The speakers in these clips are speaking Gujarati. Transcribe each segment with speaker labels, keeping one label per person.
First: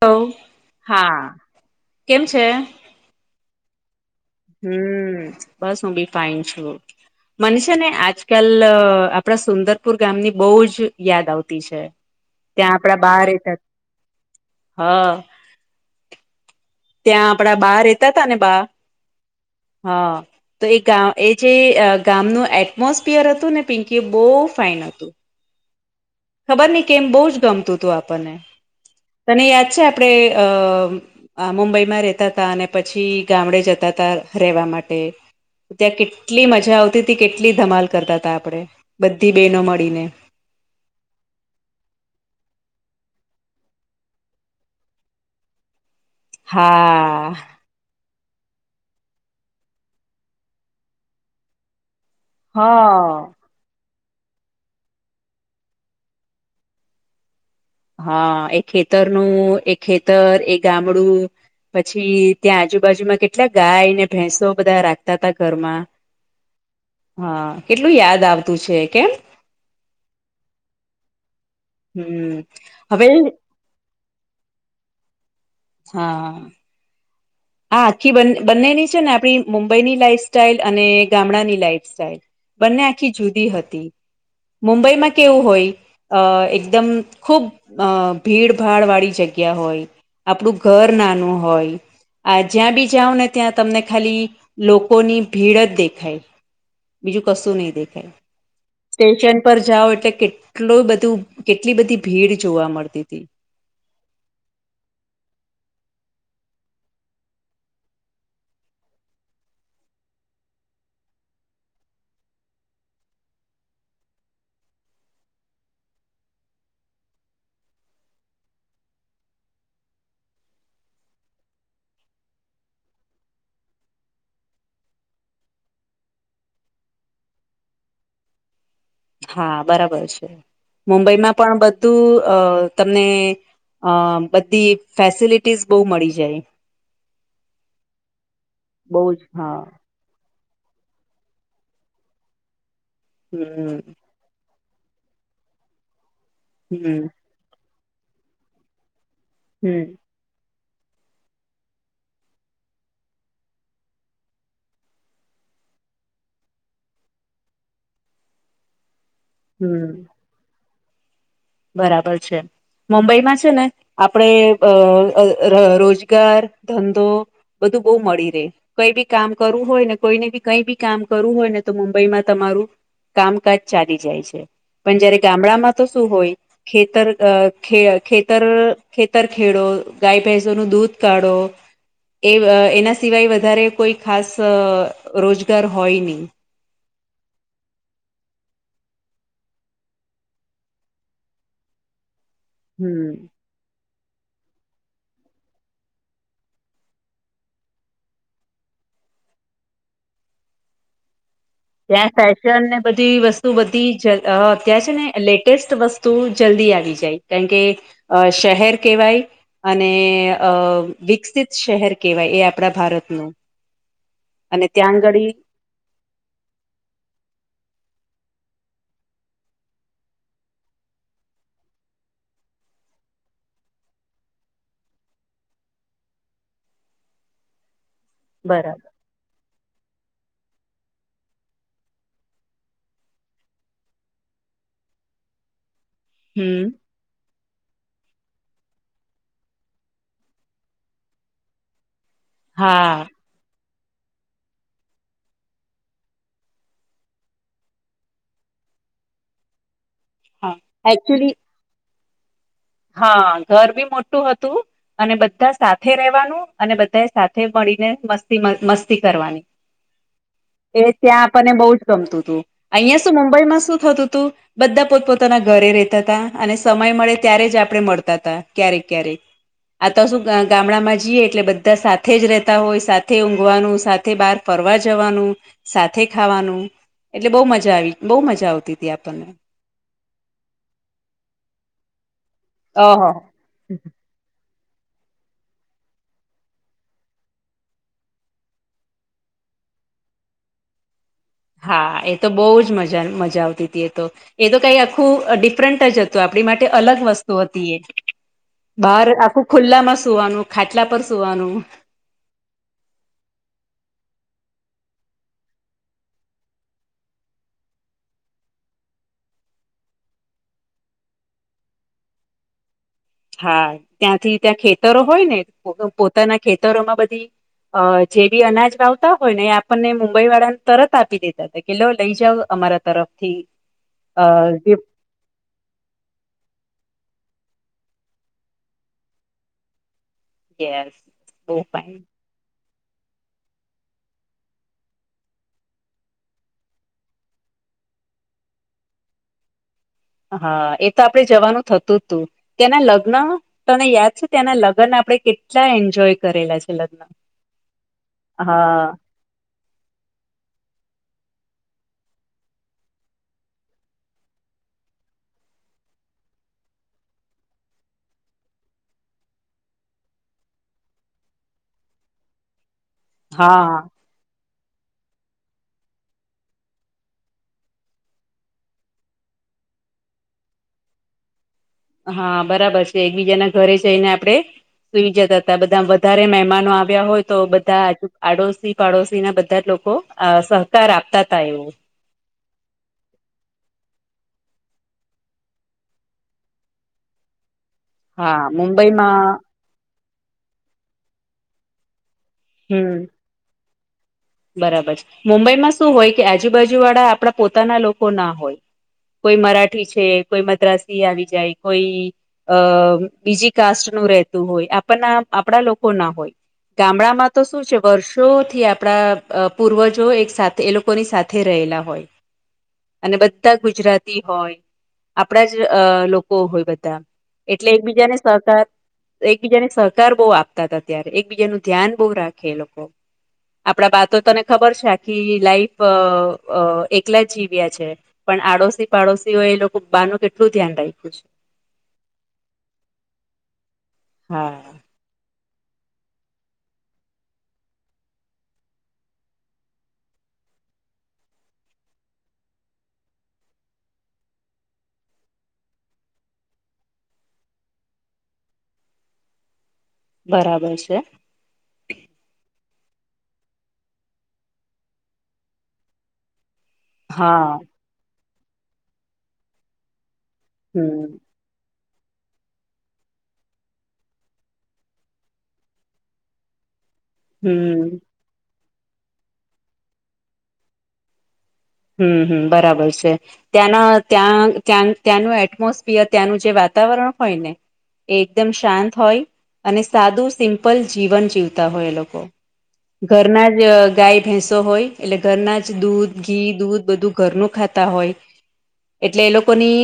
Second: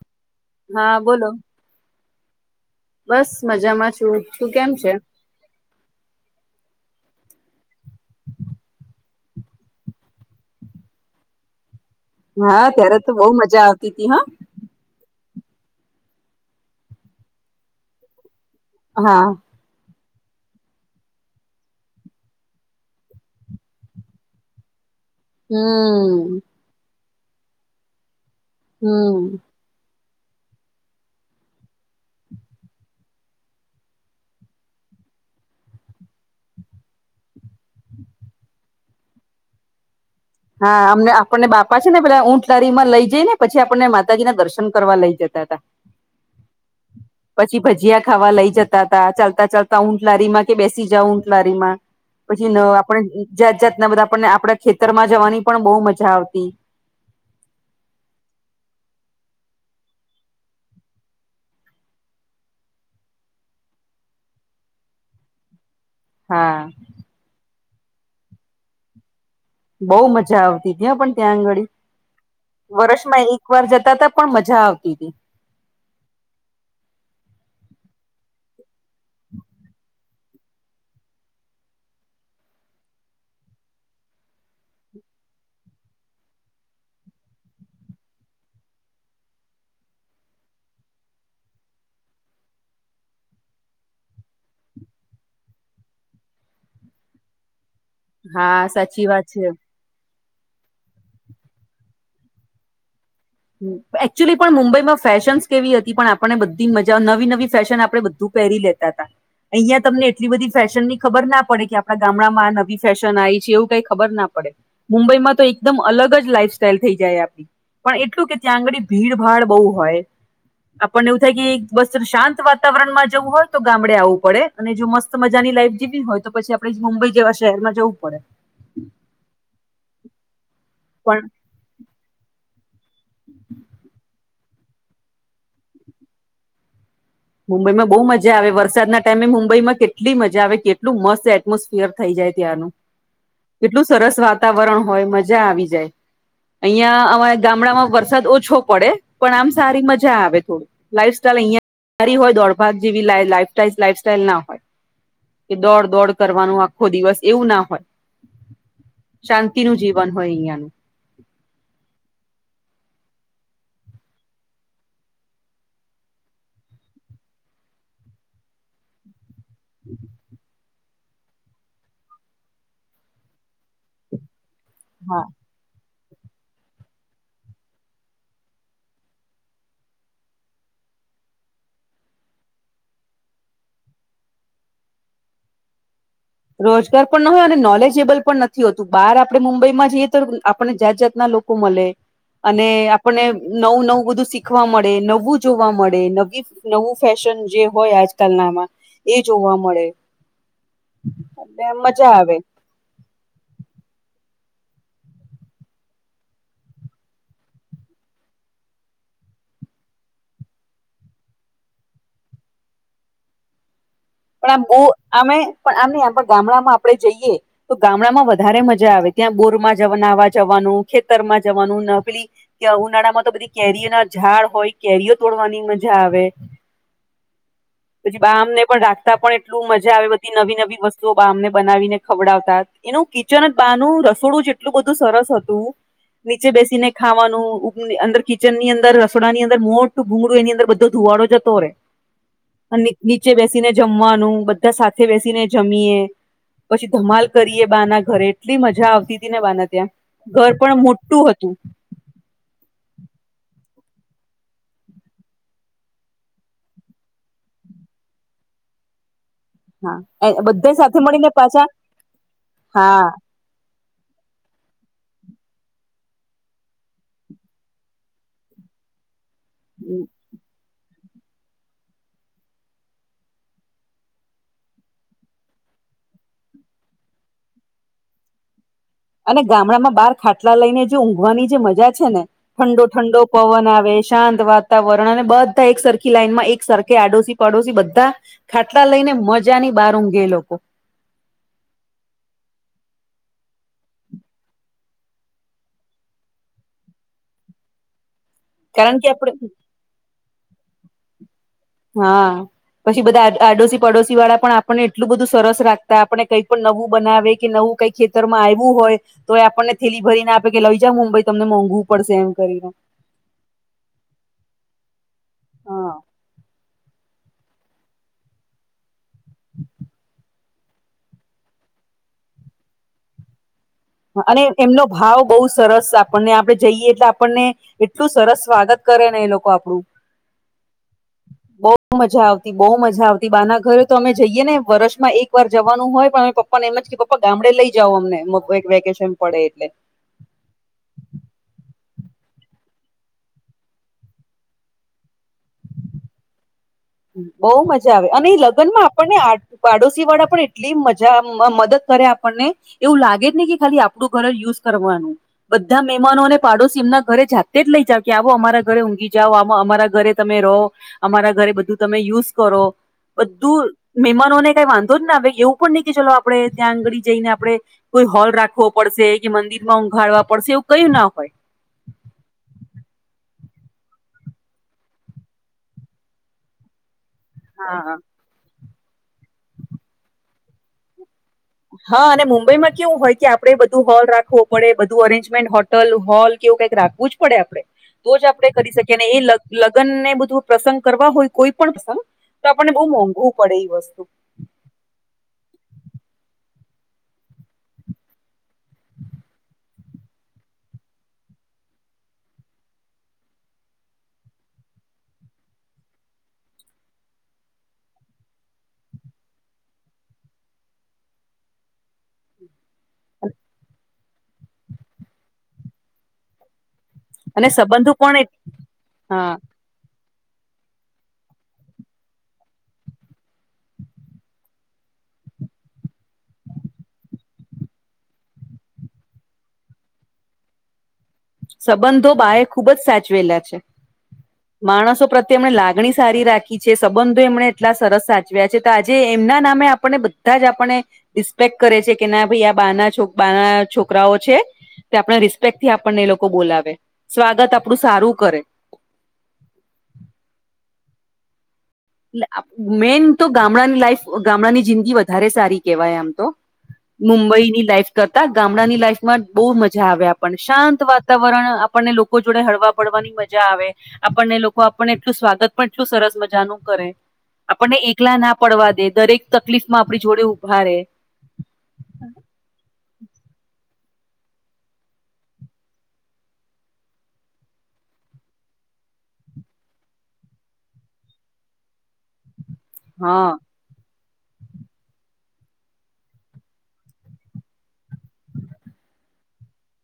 Speaker 1: હાલો હા કેમ છે?
Speaker 2: બસ મજામાં છું. તું કેમ છે?
Speaker 1: હમ્મ બસ હું બી ફાઈન છું. મન છે ને આજકાલ આપણા સુંદરપુર ગામની બહુ જ યાદ આવતી છે
Speaker 2: હા
Speaker 1: ત્યાં
Speaker 2: ત્યારે તો બહુ મજા આવતી તી હા
Speaker 1: હા ત્યાં આપડા બા રહેતા તા ને બા
Speaker 2: હા
Speaker 1: હા તો એ ગા એ જે ગામનું એટમોસપિયર હતું ને પિંકી એ બહુ ફાઈન હતું.
Speaker 2: હમ્મ
Speaker 1: ખબર નહી કે એમ બહુ જ ગમતું હતું આપણને
Speaker 2: હમ
Speaker 1: તને યાદ છે આપણે અ આ મુંબઈ માં રેતા હતાા અને પછી ગામડે જતા હતાા રહેેવા માટે ત્યાં કેટલી મજા આવતી હતી કેટલી ધમાલ કરતા હતાા આપડે બધી બહેનો મળીને.
Speaker 2: હા અમને આપણને બાપા છે ને પેલા ઊંટ લારીમાં લઈ જઈ ને પછી આપણને માતાજી ના દર્શન કરવા લઈ જતા હતા.
Speaker 1: હા.
Speaker 2: પછી ભજીયા ખાવા લઈ જતા તા ચાલતા ચાલતા ઊંટ લારી માં કે બેસી જાવ ઊંટ લારી માં પછી આપણે
Speaker 1: હા
Speaker 2: જાત જાત ના બધા આપણને આપડા ખેતર માં જવાની પણ બો મજા આવતી
Speaker 1: હા એ ખેતરનું એ ખેતર એ ગામડું પછી ત્યાં આજુબાજુમાં કેટલા ગાયને ભેંસો બધા રાખતા હતા ઘરમાં
Speaker 2: હા.
Speaker 1: હા કેટલું યાદ આવતું છે કેમ.
Speaker 2: બઉુ મજા આવતી ત્યાં પણ ત્યાં આંગળી.
Speaker 1: હમ્મ
Speaker 2: વર્ષમાં
Speaker 1: હવે
Speaker 2: એક વાર જતા ત પણ મજા આવતી હતી.
Speaker 1: હા. હા આખી બંનેની છે ને આપણી મુંબઈની લાઈફ સાઈલ અને ગામડાની લાઈફ સસ્ટાઈલ બંને આખી જુદી હતી મુંબઈમાં કેવું હોય અ એકદમ ખૂબ અ ભીડભાડ વાળી જગ્યા હોય આપણું ઘર નાનું હોય આ જ્યાં બી જાઓ ને ત્યાં તમને ખાલી લોકોની ભીડ જ દેખાય બીજું કશું ની દેખાય
Speaker 2: હા સાચી વાત છે
Speaker 1: સ્ટેશન પર જાઓ એટલે કે કેટલું બધું કેટલી બધી ભીડ જોવા મળતી તી
Speaker 2: એકચ્યુલી પણ મુંબઈમાં ફેશન્સ કેવી હતી પણ આપણને બધી મજા નવી નવી ફેશન આપણે બધું પહેરી લે તા તા અહિયાં તમને એટલી બધી ફેશનની ખબર ના પડે કે આપડા ગામડામાં આ નવી ફેશન આવી છે, એવું કઈ ખબર ના પડે મુંબઈમાં તો એકદમ અલગ જ લાઈફ સ્ટાઈલ થઈ જાય આપડી પણ એ એટલું કે ત્યાં આંગળ ભીડભાડ બો હોય આપણને એવું થાય કે વસ્ત્ર શાંત વાતાવરણમાં જવું હોય તો ગામડે આવવું પડે અને જો મસ્ત મજાની લાઈફ જીવવી હોય તો પછી આપડે મુંબઈ જેવા શહેરમાં જવું પડે
Speaker 1: હા બરાબર છે, મુંબઈમાં પણ બધું અ તમને અ બધી ફેસિલિટીઝ બો મળી જાય
Speaker 2: મુંબઈમાં બો મજા આવે વરસાદના
Speaker 1: બહુ
Speaker 2: ટાઈમે
Speaker 1: જ હા
Speaker 2: મુંબઈમાં કે કેટલી મજા આવે કેટલું મસ્ત એટમોસફિયર થઈ જાય ત્યાંનું
Speaker 1: હમ
Speaker 2: કેટલું સરસ વા તાવરણ હોય મજા આવી જાય
Speaker 1: હમ
Speaker 2: અહિયાં અમારે ગામડામાં વરસાદ ઓછો પડે પણ આમ
Speaker 1: હમ
Speaker 2: સારી મજા આવે થોડ લાઈફ સ્ટાઈલ અયા સારી હોય દોડભાગ જેવી લા લાઈફ સ્ટાઈલ લાઈફ સટાયીલ ના હોય કે દોડ દોડ કરવાનું આખો દિવસ એવું ના હોય શાંતિનું
Speaker 1: હમ
Speaker 2: જીવન હોય અયાનું
Speaker 1: બરાબર છે. મુંબઈમાં છે, ને આપડે અ અ ર રોજગાર, ધંધો બધું બો મળી રેય કઈ બી કામ કરવું હોય ને કોઈને બી કઈ બી કામ કરું હોયને તો મુંબઈમાં તમારું કામકાજ ચાલી જાય છે, પણ જયારે
Speaker 2: હા
Speaker 1: ગામડામાં તો શું હોય ખેતર અ ખે ખેતર ખેતર ખેડો ગાય ભેસો નુ દૂધ કાઢો એ એના સિવાય વધારે કોઈ ખાસ રોજગાર હોય ની
Speaker 2: રોજગાર પણ ન હોય અને નોલેજેબલ પણ નથી હોતું બહાર આપડે મુંબઈમાં જઈએ તો આપણે જાત જાતના લો કો મલે અને
Speaker 1: હમ
Speaker 2: આપણને નવું નવું બધું શીખવા મળે નવું જોવા મળે નવી નવું ફેશન જે હોય આજકાલનામાં એ જોવા મળે એટલે
Speaker 1: ત્યાં
Speaker 2: મજા આવે
Speaker 1: ફેશન ને બધી વસ્તુ બધી જ અ અત્યાર છે, ને લેટેસ્ટ વસ્તુ જલ્દી આવી જાય કારણ કે અ શહેર કેવાય અને અ વિકસિત શહેર કેવાય એ આપણા ભારતનું
Speaker 2: પણ આમ
Speaker 1: અને
Speaker 2: બો
Speaker 1: ત્યાં આગળી
Speaker 2: અમે પણ આમ ની આમ ગામડામાં આપડે જઈએ તો ગામડામાં વધારે મજા આવે ત્યાં બોરમાં જવા જવાનું ખેતરમાં જવાનું નકલી કય ઉનાળામાં તો બધી કેરીઓ ના ઝાડ હોય કેરીઓ તોડવાની મજા આવે
Speaker 1: [unintelligible]
Speaker 2: પછી બામ ને પણ
Speaker 1: બરાબર
Speaker 2: રા પણ એટલું મજા આવે બધી નવી નવી વસ્તુઓામને બનાવીને ખવડાવતા એનું અચનક બાનું રસોડું જેટલું બધું સરસ હતુ
Speaker 1: [unintelligible]
Speaker 2: નીચે બેસીને ખાવાનું અંદર કિચનની અંદર રસડાની અંદર મોટું ભૂગળું એની અંદર બધો ધુવાડો જતો રે
Speaker 1: [unintelligible]
Speaker 2: નીચે બેસીને જમવાનું બધા સાથે બેસીને જમીએ પછી ધમાલ કરીએ બાના ઘરે એટલી મજા આવતી હતી ને બાના ત્યાં ઘર પણ
Speaker 1: હા
Speaker 2: મોટું
Speaker 1: એકચુલી
Speaker 2: હતુ
Speaker 1: હા ઘર બી મોટું હતુ. અને બધા સાથે રહેવાનું અને બધા સાથે મળીને મસ્તી મસ્તી કરવાની
Speaker 2: હા બધા
Speaker 1: એ
Speaker 2: સાથે
Speaker 1: ત્યાં
Speaker 2: મળીને
Speaker 1: આપણને
Speaker 2: પાછા
Speaker 1: બહુ જ ગમતું હતું અહિયાં
Speaker 2: હા
Speaker 1: શું મુંબઈમાં શું થતું હતુ. બધા પોતપોતાના ઘરે ર રહેતા હતા અને સમય મળે ત્યારે જ આપડણે મળતા ત ક્યારેક ક્યારેક આ તો શુ ગામડામાં જઈએ એટલે બધા સાથે જ રહેતા હોય સાથે ઊંઘવાનું સાથે બહાર ફરવા જવાનુ સાથે ખાવાનું એટલે બહુ મજા આવી બહુ મજા આવતી હતી આપણને
Speaker 2: અને ગામડામાં બાર ખાટલા લઈને જે ઊઘવાની જે મજા છે ને ઠંડો
Speaker 1: ઓહો
Speaker 2: ઠંડો પવન આવે શાંત વાતાવરણ અને બધા એક સરખી લાઈન માં એક સરખે આડોશી પાડોશી બધા ખાટલા લઈને મજા ની બહારમ ગે લોકો
Speaker 1: હા એ તો બહુ જ મજા મજા આવતી હતી એ તો એ તો કઈ આખું ડિફરન્ટ જ હતું આપણી માટે અલગ વસ્તુ હતી એ
Speaker 2: કારણ
Speaker 1: બહાર
Speaker 2: કે
Speaker 1: આખું
Speaker 2: આપડે
Speaker 1: ખુલ્લા માં સુવાનું ખાટલા પર સુવાનુ
Speaker 2: હા પછી બધા આડોશી પડોશી વાળા પણ આપણને એટલું બધું સરસ રાખતા આપને કઈ પણ નવું બનાવે કે નવું કઈ ખેતરમાં આવું હોય તો એ આપણને થેલી ભરીને આપે કે લઈ જા મુંબઈ તમને મોંઘવું પડશે એમ કરીને
Speaker 1: હા ત્યાંથી ત્યાં ખેતરો હોય, ને
Speaker 2: હા
Speaker 1: પોતાના ખેતરોમાં બધી અ જે બી અનાજ વાાવતા હોય ને એ આપણને મુંબઈ વાળાને તરત આપી દેતા હતા. કલો લઈ જાવ અમારા તરફથી અ
Speaker 2: અને એમનો
Speaker 1: ગિફ્ટ
Speaker 2: ભાવ બહુ સરસ આપણને આપણે જઈએ એટલે આપણને એટલું સરસ સ્વાગત કરે ને એ લોકો આપડું
Speaker 1: યસ
Speaker 2: બહુ મજા બહુ મજા આવતી બા ના ઘરે તો અમે જઈએ ને વર્ષમાં એક વાર જવાનું હોય પણ અમે પપ્પા પણ એમ જ કે પપા ગામડે લઈ, જઓ અમને વેકેશન પડે એટલે
Speaker 1: હા એ તો આપડે જવાનું થતું જ તું તેના લગ્ન તને યાદ છે તેના લગ્ન આપણે કેટલા એન્જોય કરેલા છે લ
Speaker 2: બહઉ મજા આવે અને એ લગ્નમાં આપણને આ પાડોશી વાળા પણ એટલી મજા મદદ કરે આપણને એવું લાગે જ નને કે ખાલી આપણું ઘર યુઝ કરવાનું બધા મહેમાનો અને પાડોશી એમના ઘરે જાતે જ લઈ જાવ કે આવો અમારા ઘરે ઊઘીાવ અમારા ઘરે તમે રહો અમારા ઘરે બધું તમે યુઝ કરો બધુ
Speaker 1: હા
Speaker 2: મહેમાનોને કઈ વાંધો જ ને હ એવું પણ નહીં કે ચલો આપડણે ત્યાં આંગળ જઈને આપડણે કોઈ હોલ રાખવો પડશે કે મંદિર માં ઉઊઘાડવા પડશે એવું કયું ના હોય.
Speaker 1: હા બરાબર છે એકબીજાના ઘરે જઈને આપડે સુઈ જતા હતા બધા વધારે મહેમાનો આવ્યા હોય. તો બધા
Speaker 2: હા
Speaker 1: આડોશી પાડોશી ના બધા જ લોકો સહકાર આપતા ત એવું
Speaker 2: હા અને મુંબઈમાં કેવું હોય કે આપડે બધું હોલ રાખવો પડે બધું અરેન્જમેન્ટ હોટલ હોલ કેવું કંઈક રાખવું જ પડે આપડે તો જ
Speaker 1: હા
Speaker 2: આપણે કરી શકીએ ને એ
Speaker 1: મુંબઈમાં
Speaker 2: લગ લગ્ન ને બધું પ્રસંગ કરવા હોય કોઈ પણ પ્રસંગ તો આપણને બહુ
Speaker 1: હમ
Speaker 2: મોંઘવું પડે એ વસ્તુ
Speaker 1: બરાબર છે મુંબઈમાં શું હોય કે આજુબાજુ વાળા આપણા પોતાના લોકો ના હોય. કોઈ મરાઠી છે કોઈ મદ્રાસી આવી જાય કોઈ અ બીજી કાસ્ટ નું રહેતું હોય આપના આપણા લોકો ના હોય. ગામડામાં તો શું છે, વર્ષોથી આપડા અ પૂર્વજો એક સાથે એ લોકોની સાથે રહેલા હોય. અને બધા ગુજરાતી હોય આપણા જ અ લોકો હોય બધા
Speaker 2: અને
Speaker 1: એટલે
Speaker 2: સંબંધો
Speaker 1: એકબીજાને
Speaker 2: પણ એ-
Speaker 1: સહકાર
Speaker 2: હા
Speaker 1: એકબીજાને સહકાર બ આપતા હતા ત્યારે એક બીજા નું ધ્યાન બહ રાખે એ લોકો આપડા બા તો તને ખબર છે, અખી લાાઈફ એકલા જ જીવ્યા છે પણ આડોશી પાડોશીઓ એ લોકો બા નું કેટલું ધ્યાન રાખ્યું છે.
Speaker 2: સંબંધો બા એ ખૂબ જ સાચવેલા છે.
Speaker 1: હા
Speaker 2: માણસો પ્ર તેમણે લાગણી સારી રાખી છે સંબંધો એમને એટલા સરસ સાચવ્યા છે તો આજે એમના નામે આપને બધા જ આપણે રિસ્પેક્ટ કરે છે કે ના ભાઈ આ બાના છો બાના છોકરાઓ છે. તે આપણા રિસ્પેક્ટ થી આપણને એ લોકો બોલાવે, સ્વાગત આપણું સારું કરે
Speaker 1: બરાબર છે.
Speaker 2: મેઈન તો ગામડાની લાઈફ ગામડાની જિંદગી વધારે સારી કેહેવાય આમ તો મુંબઈ
Speaker 1: હા
Speaker 2: ની લાઈફ કરતા ગામડાની લાઈફમાં બહુ મજા આવે પણ શાંત
Speaker 1: હમ
Speaker 2: વાતાવરણ આપણને લોક લોકો જોડે હળવા પડવાની મજા આવે આપણને લોકો આપણને એટલું સ્વાગત પણું સરસ મજાનું કરે આપણને
Speaker 1: હમ
Speaker 2: એકલા ના પડવા દે દરેક તકલીફ માં આપણી જોડે ઉભારે
Speaker 1: હમ હમ બરાબર છે. ત્યાંના ત્યાં ત્યાં ત્યાંનું એટમોસફિયર ત્યાંનું જે વાતાવરણ હોય ને એ એકદમ શાંત હોય અને સાદું સિમ્પલ જીવન જીવતા હોય એ લોકો
Speaker 2: હા
Speaker 1: ઘરના જ ગાય ભેંસો હોય એટલે ઘરના જ દૂધ ઘી દૂધ બધું ઘરનું ખાતા હોય એટલે એ લોકોની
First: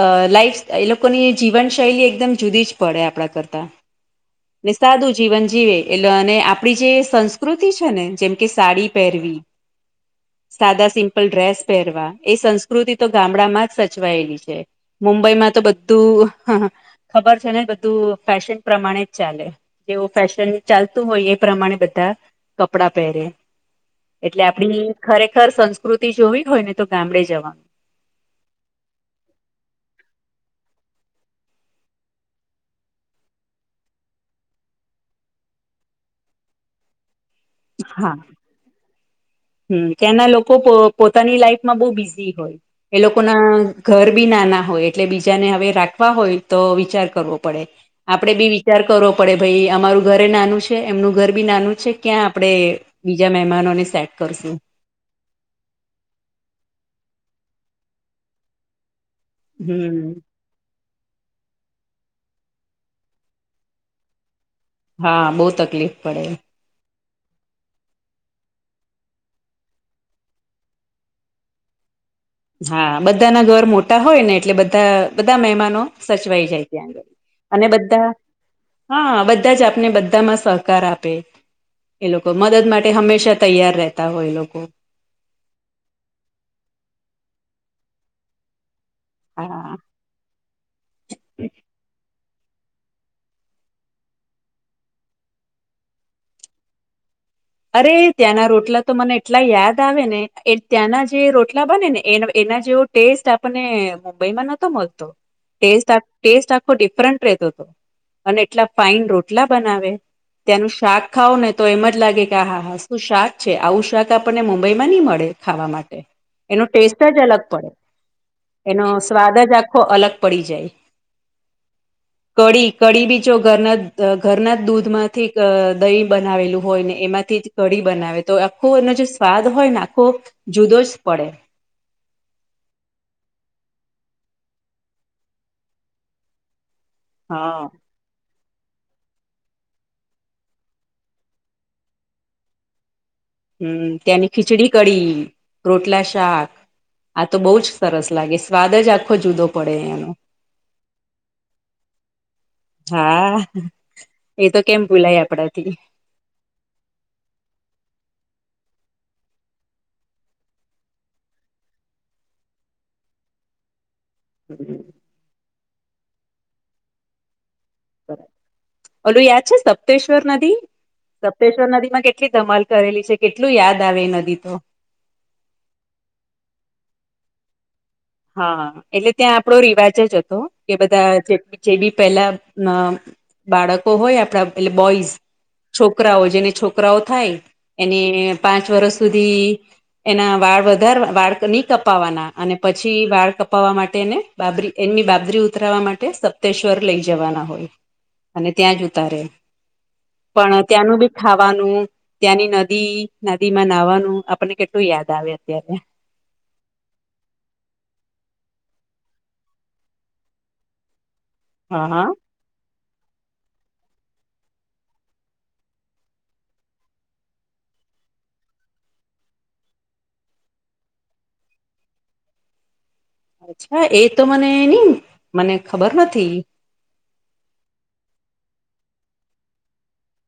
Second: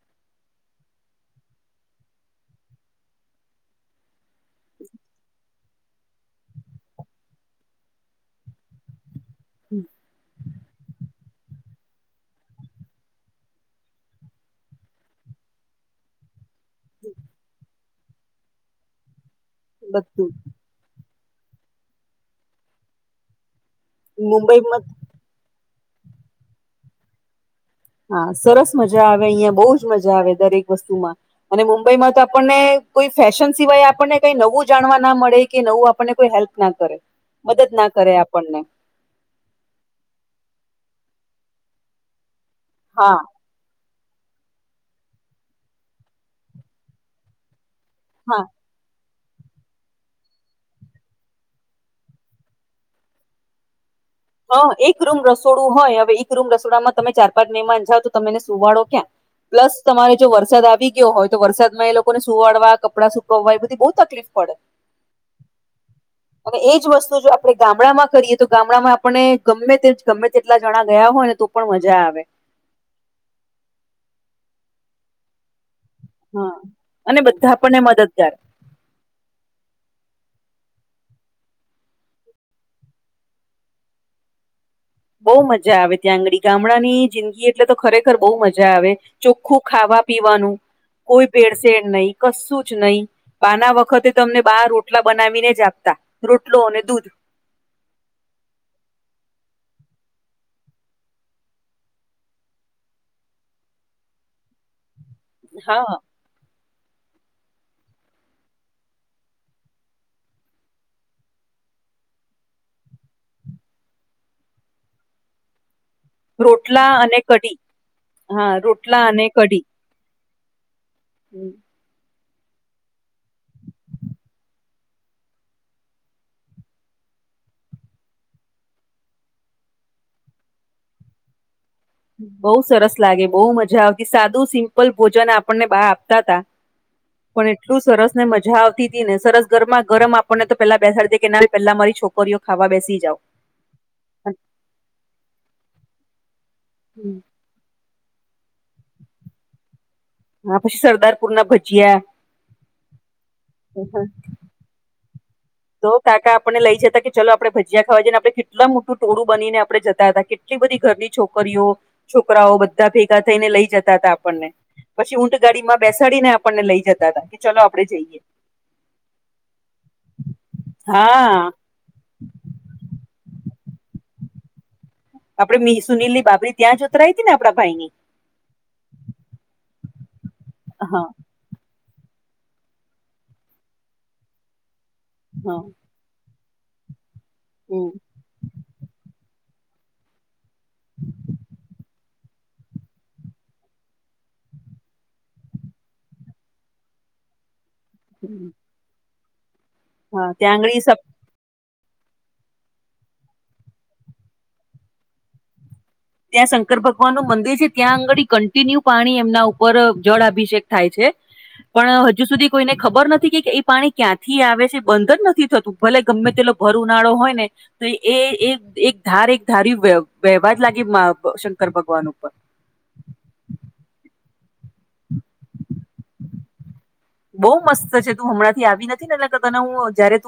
Speaker 1: અ લાઈફ એ લોકોની જીવનશૈલી એકદમ જુદી જ પડે આપણા કરતા ને સાદું જીવન જીવે એટલે અને આપડી જે સંસ્કૃતિ છે ને જેમ કે સાડી પહેરવી
Speaker 2: હમ
Speaker 1: સાદા સિમ્પલ ડ્રેસ પહેરવા એ સંસ્કૃતિ તો ગામડામાં જ સચવાયેલી છે. મુંબઈ માં તો બધું હા ખબર છે ને બધું ફેશન પ્રમાણે જ ચાલે જેવું
Speaker 2: બધું
Speaker 1: ફેશન ચાલતું હોય એ પ્રમાણે બધા કપડા પહેરે એટલે આપડી
Speaker 2: મુંબઈમાં
Speaker 1: ખરેખર સંસ્કૃતિ જોવી હોય ને તો ગામડે જવાનું
Speaker 2: હા સરસ મજા આવે અહિયાં બહુ જ મજા આવે દરેક વસ્તુમાં અને મુંબઈમાં તો આપણને કોઈ ફેશન સિવાય આપણને કઈ નવું જાણવા ના મળે કે નવું આપણને કોઈ હેલ્પ ના કરે મદદ ના
Speaker 1: હા
Speaker 2: કરે આપણને
Speaker 1: હમ ત્યાંના લોકો પોતાની લાઈફમાં બહ બિઝી હોય એ
Speaker 2: હા
Speaker 1: લોકો ના ઘર બી નાના હોય એટલે બીજાને હવે રાખવા હોય તો વિચાર કરવો પડે આપડે
Speaker 2: હા
Speaker 1: બી વિચાર કરવો પડે ભાઈ અમારું ઘરે નાનું છે એમનું ઘર બી નાનું છે ક્યાં આપડે બીજા મહેમાનોને સેટ
Speaker 2: હ
Speaker 1: કરશું
Speaker 2: એક રૂમ રસોડું હોય હવે એક રૂમ રસોડામાં તમે ચાર પાંચ મહેમાન જાઓ તો તમેને સુવાડો ક્યાં પ્લસ
Speaker 1: હમ
Speaker 2: તમારે જો વર સાદ આવી ગયો હોય તો વરસાદમાં એ લોકોને સુવાડવા કપડાં સુકવવા એ બધી બહુ તકલીફ પડે.
Speaker 1: હા બહુ તકલીફ પડે.
Speaker 2: હવે એ જ વસ્તુ જો આપણે ગામડામાં કરીએ તો ગામડામાં આપ પણને ગમે તે ગમે તેટલા જણા ગયા હોય ને તો પણ મજા આવે.
Speaker 1: હા બધાના ઘર મોટા હોય ને એટલે બધા બધા મહેમાનો સચવાઈ
Speaker 2: હા
Speaker 1: જાય ત્યાં આગળ
Speaker 2: બધા
Speaker 1: અને
Speaker 2: આપણને
Speaker 1: બધ્ધા
Speaker 2: મદદગાર
Speaker 1: હા બધા જ આપને બધામાં સહકાર આપે એ લોકો મદદ માટે હંમેશા તૈયાર રહેતા હોય એ લોકો
Speaker 2: બહુ મજા આવે ત્યાં આંગડી ગામડાની જિંદગી એટલે તો ખરેખર બહુ મજા આવે ચોખ્ખું
Speaker 1: હા
Speaker 2: ખાવા પીવાનું કોઈ ભેડસેડ નહી કશું જ નહી બાના વખતે તમને બાર રોટલા બનાવીને જ આપતા રોટલો અને દૂધ
Speaker 1: અરે ત્યાંના રોટલા તો મને એટલા યાદ આવે ને ત્યાંના જે રોટલા બને ને એન એના જેવો ટેસ્ટ આપને મુંબઈમાં નતો મળતો
Speaker 2: હા
Speaker 1: ટેસ્ટ-ટેસ્ટ આખો ડિફરન્ટ રહેતો હતો અને એટલા ફાઈન રોટલા બનાવે ત્યાંનું શાક ખાવ ને તો એમ જ લાગે ક હા હા શું શાક છે આવું શાક આપણને મુંબઈ માં નહી મળે ખાવા માટે એનો
Speaker 2: રોટલા
Speaker 1: ટેસ્ટ
Speaker 2: અને
Speaker 1: જ અલગ
Speaker 2: કઢી
Speaker 1: પડે
Speaker 2: હા
Speaker 1: એનો
Speaker 2: રોટલા અને
Speaker 1: સ્વાદ જ આખો અલગ પડી જાય.
Speaker 2: હમ્મ
Speaker 1: [inaudible] કઢી કઢી બી જો ઘરના ઘરના જ દૂધમાંથી દ-દહીં બનાવેલું હોય ને એમાં થી જ કડી બનાવે બનાવે તો આખો એનો જે સ્વાદ હોય ને આખો જુદો જ પડે
Speaker 2: બહુ સરસ લાગે બહુ મજા આવતી સાદું સિમ્પલ ભોજન આપણને બા આપતા તા
Speaker 1: [inaudible]
Speaker 2: પણ એટલું સરસ ને મજા આવતી હતી ને સરસ ગરમા ગરમ આપણને તો પેલા બેસાડી દે કે ના પેલા મારી છોકરીઓ ખાવા બેસી જાવ
Speaker 1: હમ તેની ખીચડી-કડી, રોટલા-શાક
Speaker 2: હમ્મ
Speaker 1: આ તો બહુ જ સરસ લાગે સ્વાદ જ આખો જુદો પડેનો
Speaker 2: હા પછી સરદારપુર ના ભજીયા
Speaker 1: હા એતો કેમ ભૂલાય આપડાથી
Speaker 2: હઓ કાકા આપણે લઈ જતા કે ચલો આપણે ભજીયા ખાવા જ ને આપણે કેટલા મોટું ટોળું બનીને આપણે જતા હતા કેટ કેટલી બધી ઘરની છોકરીઓ છોકરાઓ બધા ભેગા થઈને લઈ જતા હતા. આપણને પછી ઊંટ ગાડી માં બેસાડીને આપણને લઈ જતા હતા કે ચલો આપડે જઈએ.
Speaker 1: ઓલું યાદ છે સપ્તેશ્વર નદી
Speaker 2: હા
Speaker 1: સપ્તેશ્વર નદી માં કે કેટલી ધમાલ કરેલી છે કેટલું યાદ આવે એ નદી તો
Speaker 2: આપડે મિસુનિલિ બાબરી ત્યાં જ ઉતરાઈ હતી ને આપણા ભાઈ ની
Speaker 1: હા એટલે ત્યાં આપડો રિવાજ જ હતો કે
Speaker 2: હા
Speaker 1: બધા જેટ જે બી પેલા બાળકો હોય આપણા એટલે બોઈઝ
Speaker 2: હા
Speaker 1: છોકરાઓ જેને છોકરાઓ થાય
Speaker 2: હમ,
Speaker 1: એને પાંચ વર્ષ સુધી એના વાળ વધાર વાળ ની કપાવાના અને પછી વાળ કપાવવા માટેને બાબરી એમની બાબરી ઉતરાવા માટે સપ્તેશ્વર લઈ જવાના હોય. અને
Speaker 2: હમ.
Speaker 1: ત્યાં જ ઉતારે
Speaker 2: હા ત્યાં
Speaker 1: પણ
Speaker 2: આંગળી
Speaker 1: ત્યાંનું બી ખાવાનું ત્યાંની નદી નદી માં નાહવાનું આપણને કેટલું યાદ આવે અત્યારે
Speaker 2: ત્યાં શંકર ભગવાન નું મંદિર છે ત્યાં આંગળ કન્ટિન્યુ પાણી એમના ઉપર જળ અભિષેક થાય છે.
Speaker 1: હા
Speaker 2: પણ
Speaker 1: હા
Speaker 2: હજુ સુધી કોઈને ખબર નથી કે એ પાણી ક્યાંથી આવે છે બંધ જ નથી થતું ભલે ગમે તેલો ભર ઉનાળો હોય ને તો એ એક એક ધાર એક ધારી વ્યહેવા જ લાગે શંકર ભગવાન ઉપર
Speaker 1: અચ્છા એ તો મને નની મને ખબર નથી.
Speaker 2: બઉ મસ્ત છે તું હમણાં થી આવી નથી ને એટલે તને હું જયારે તુ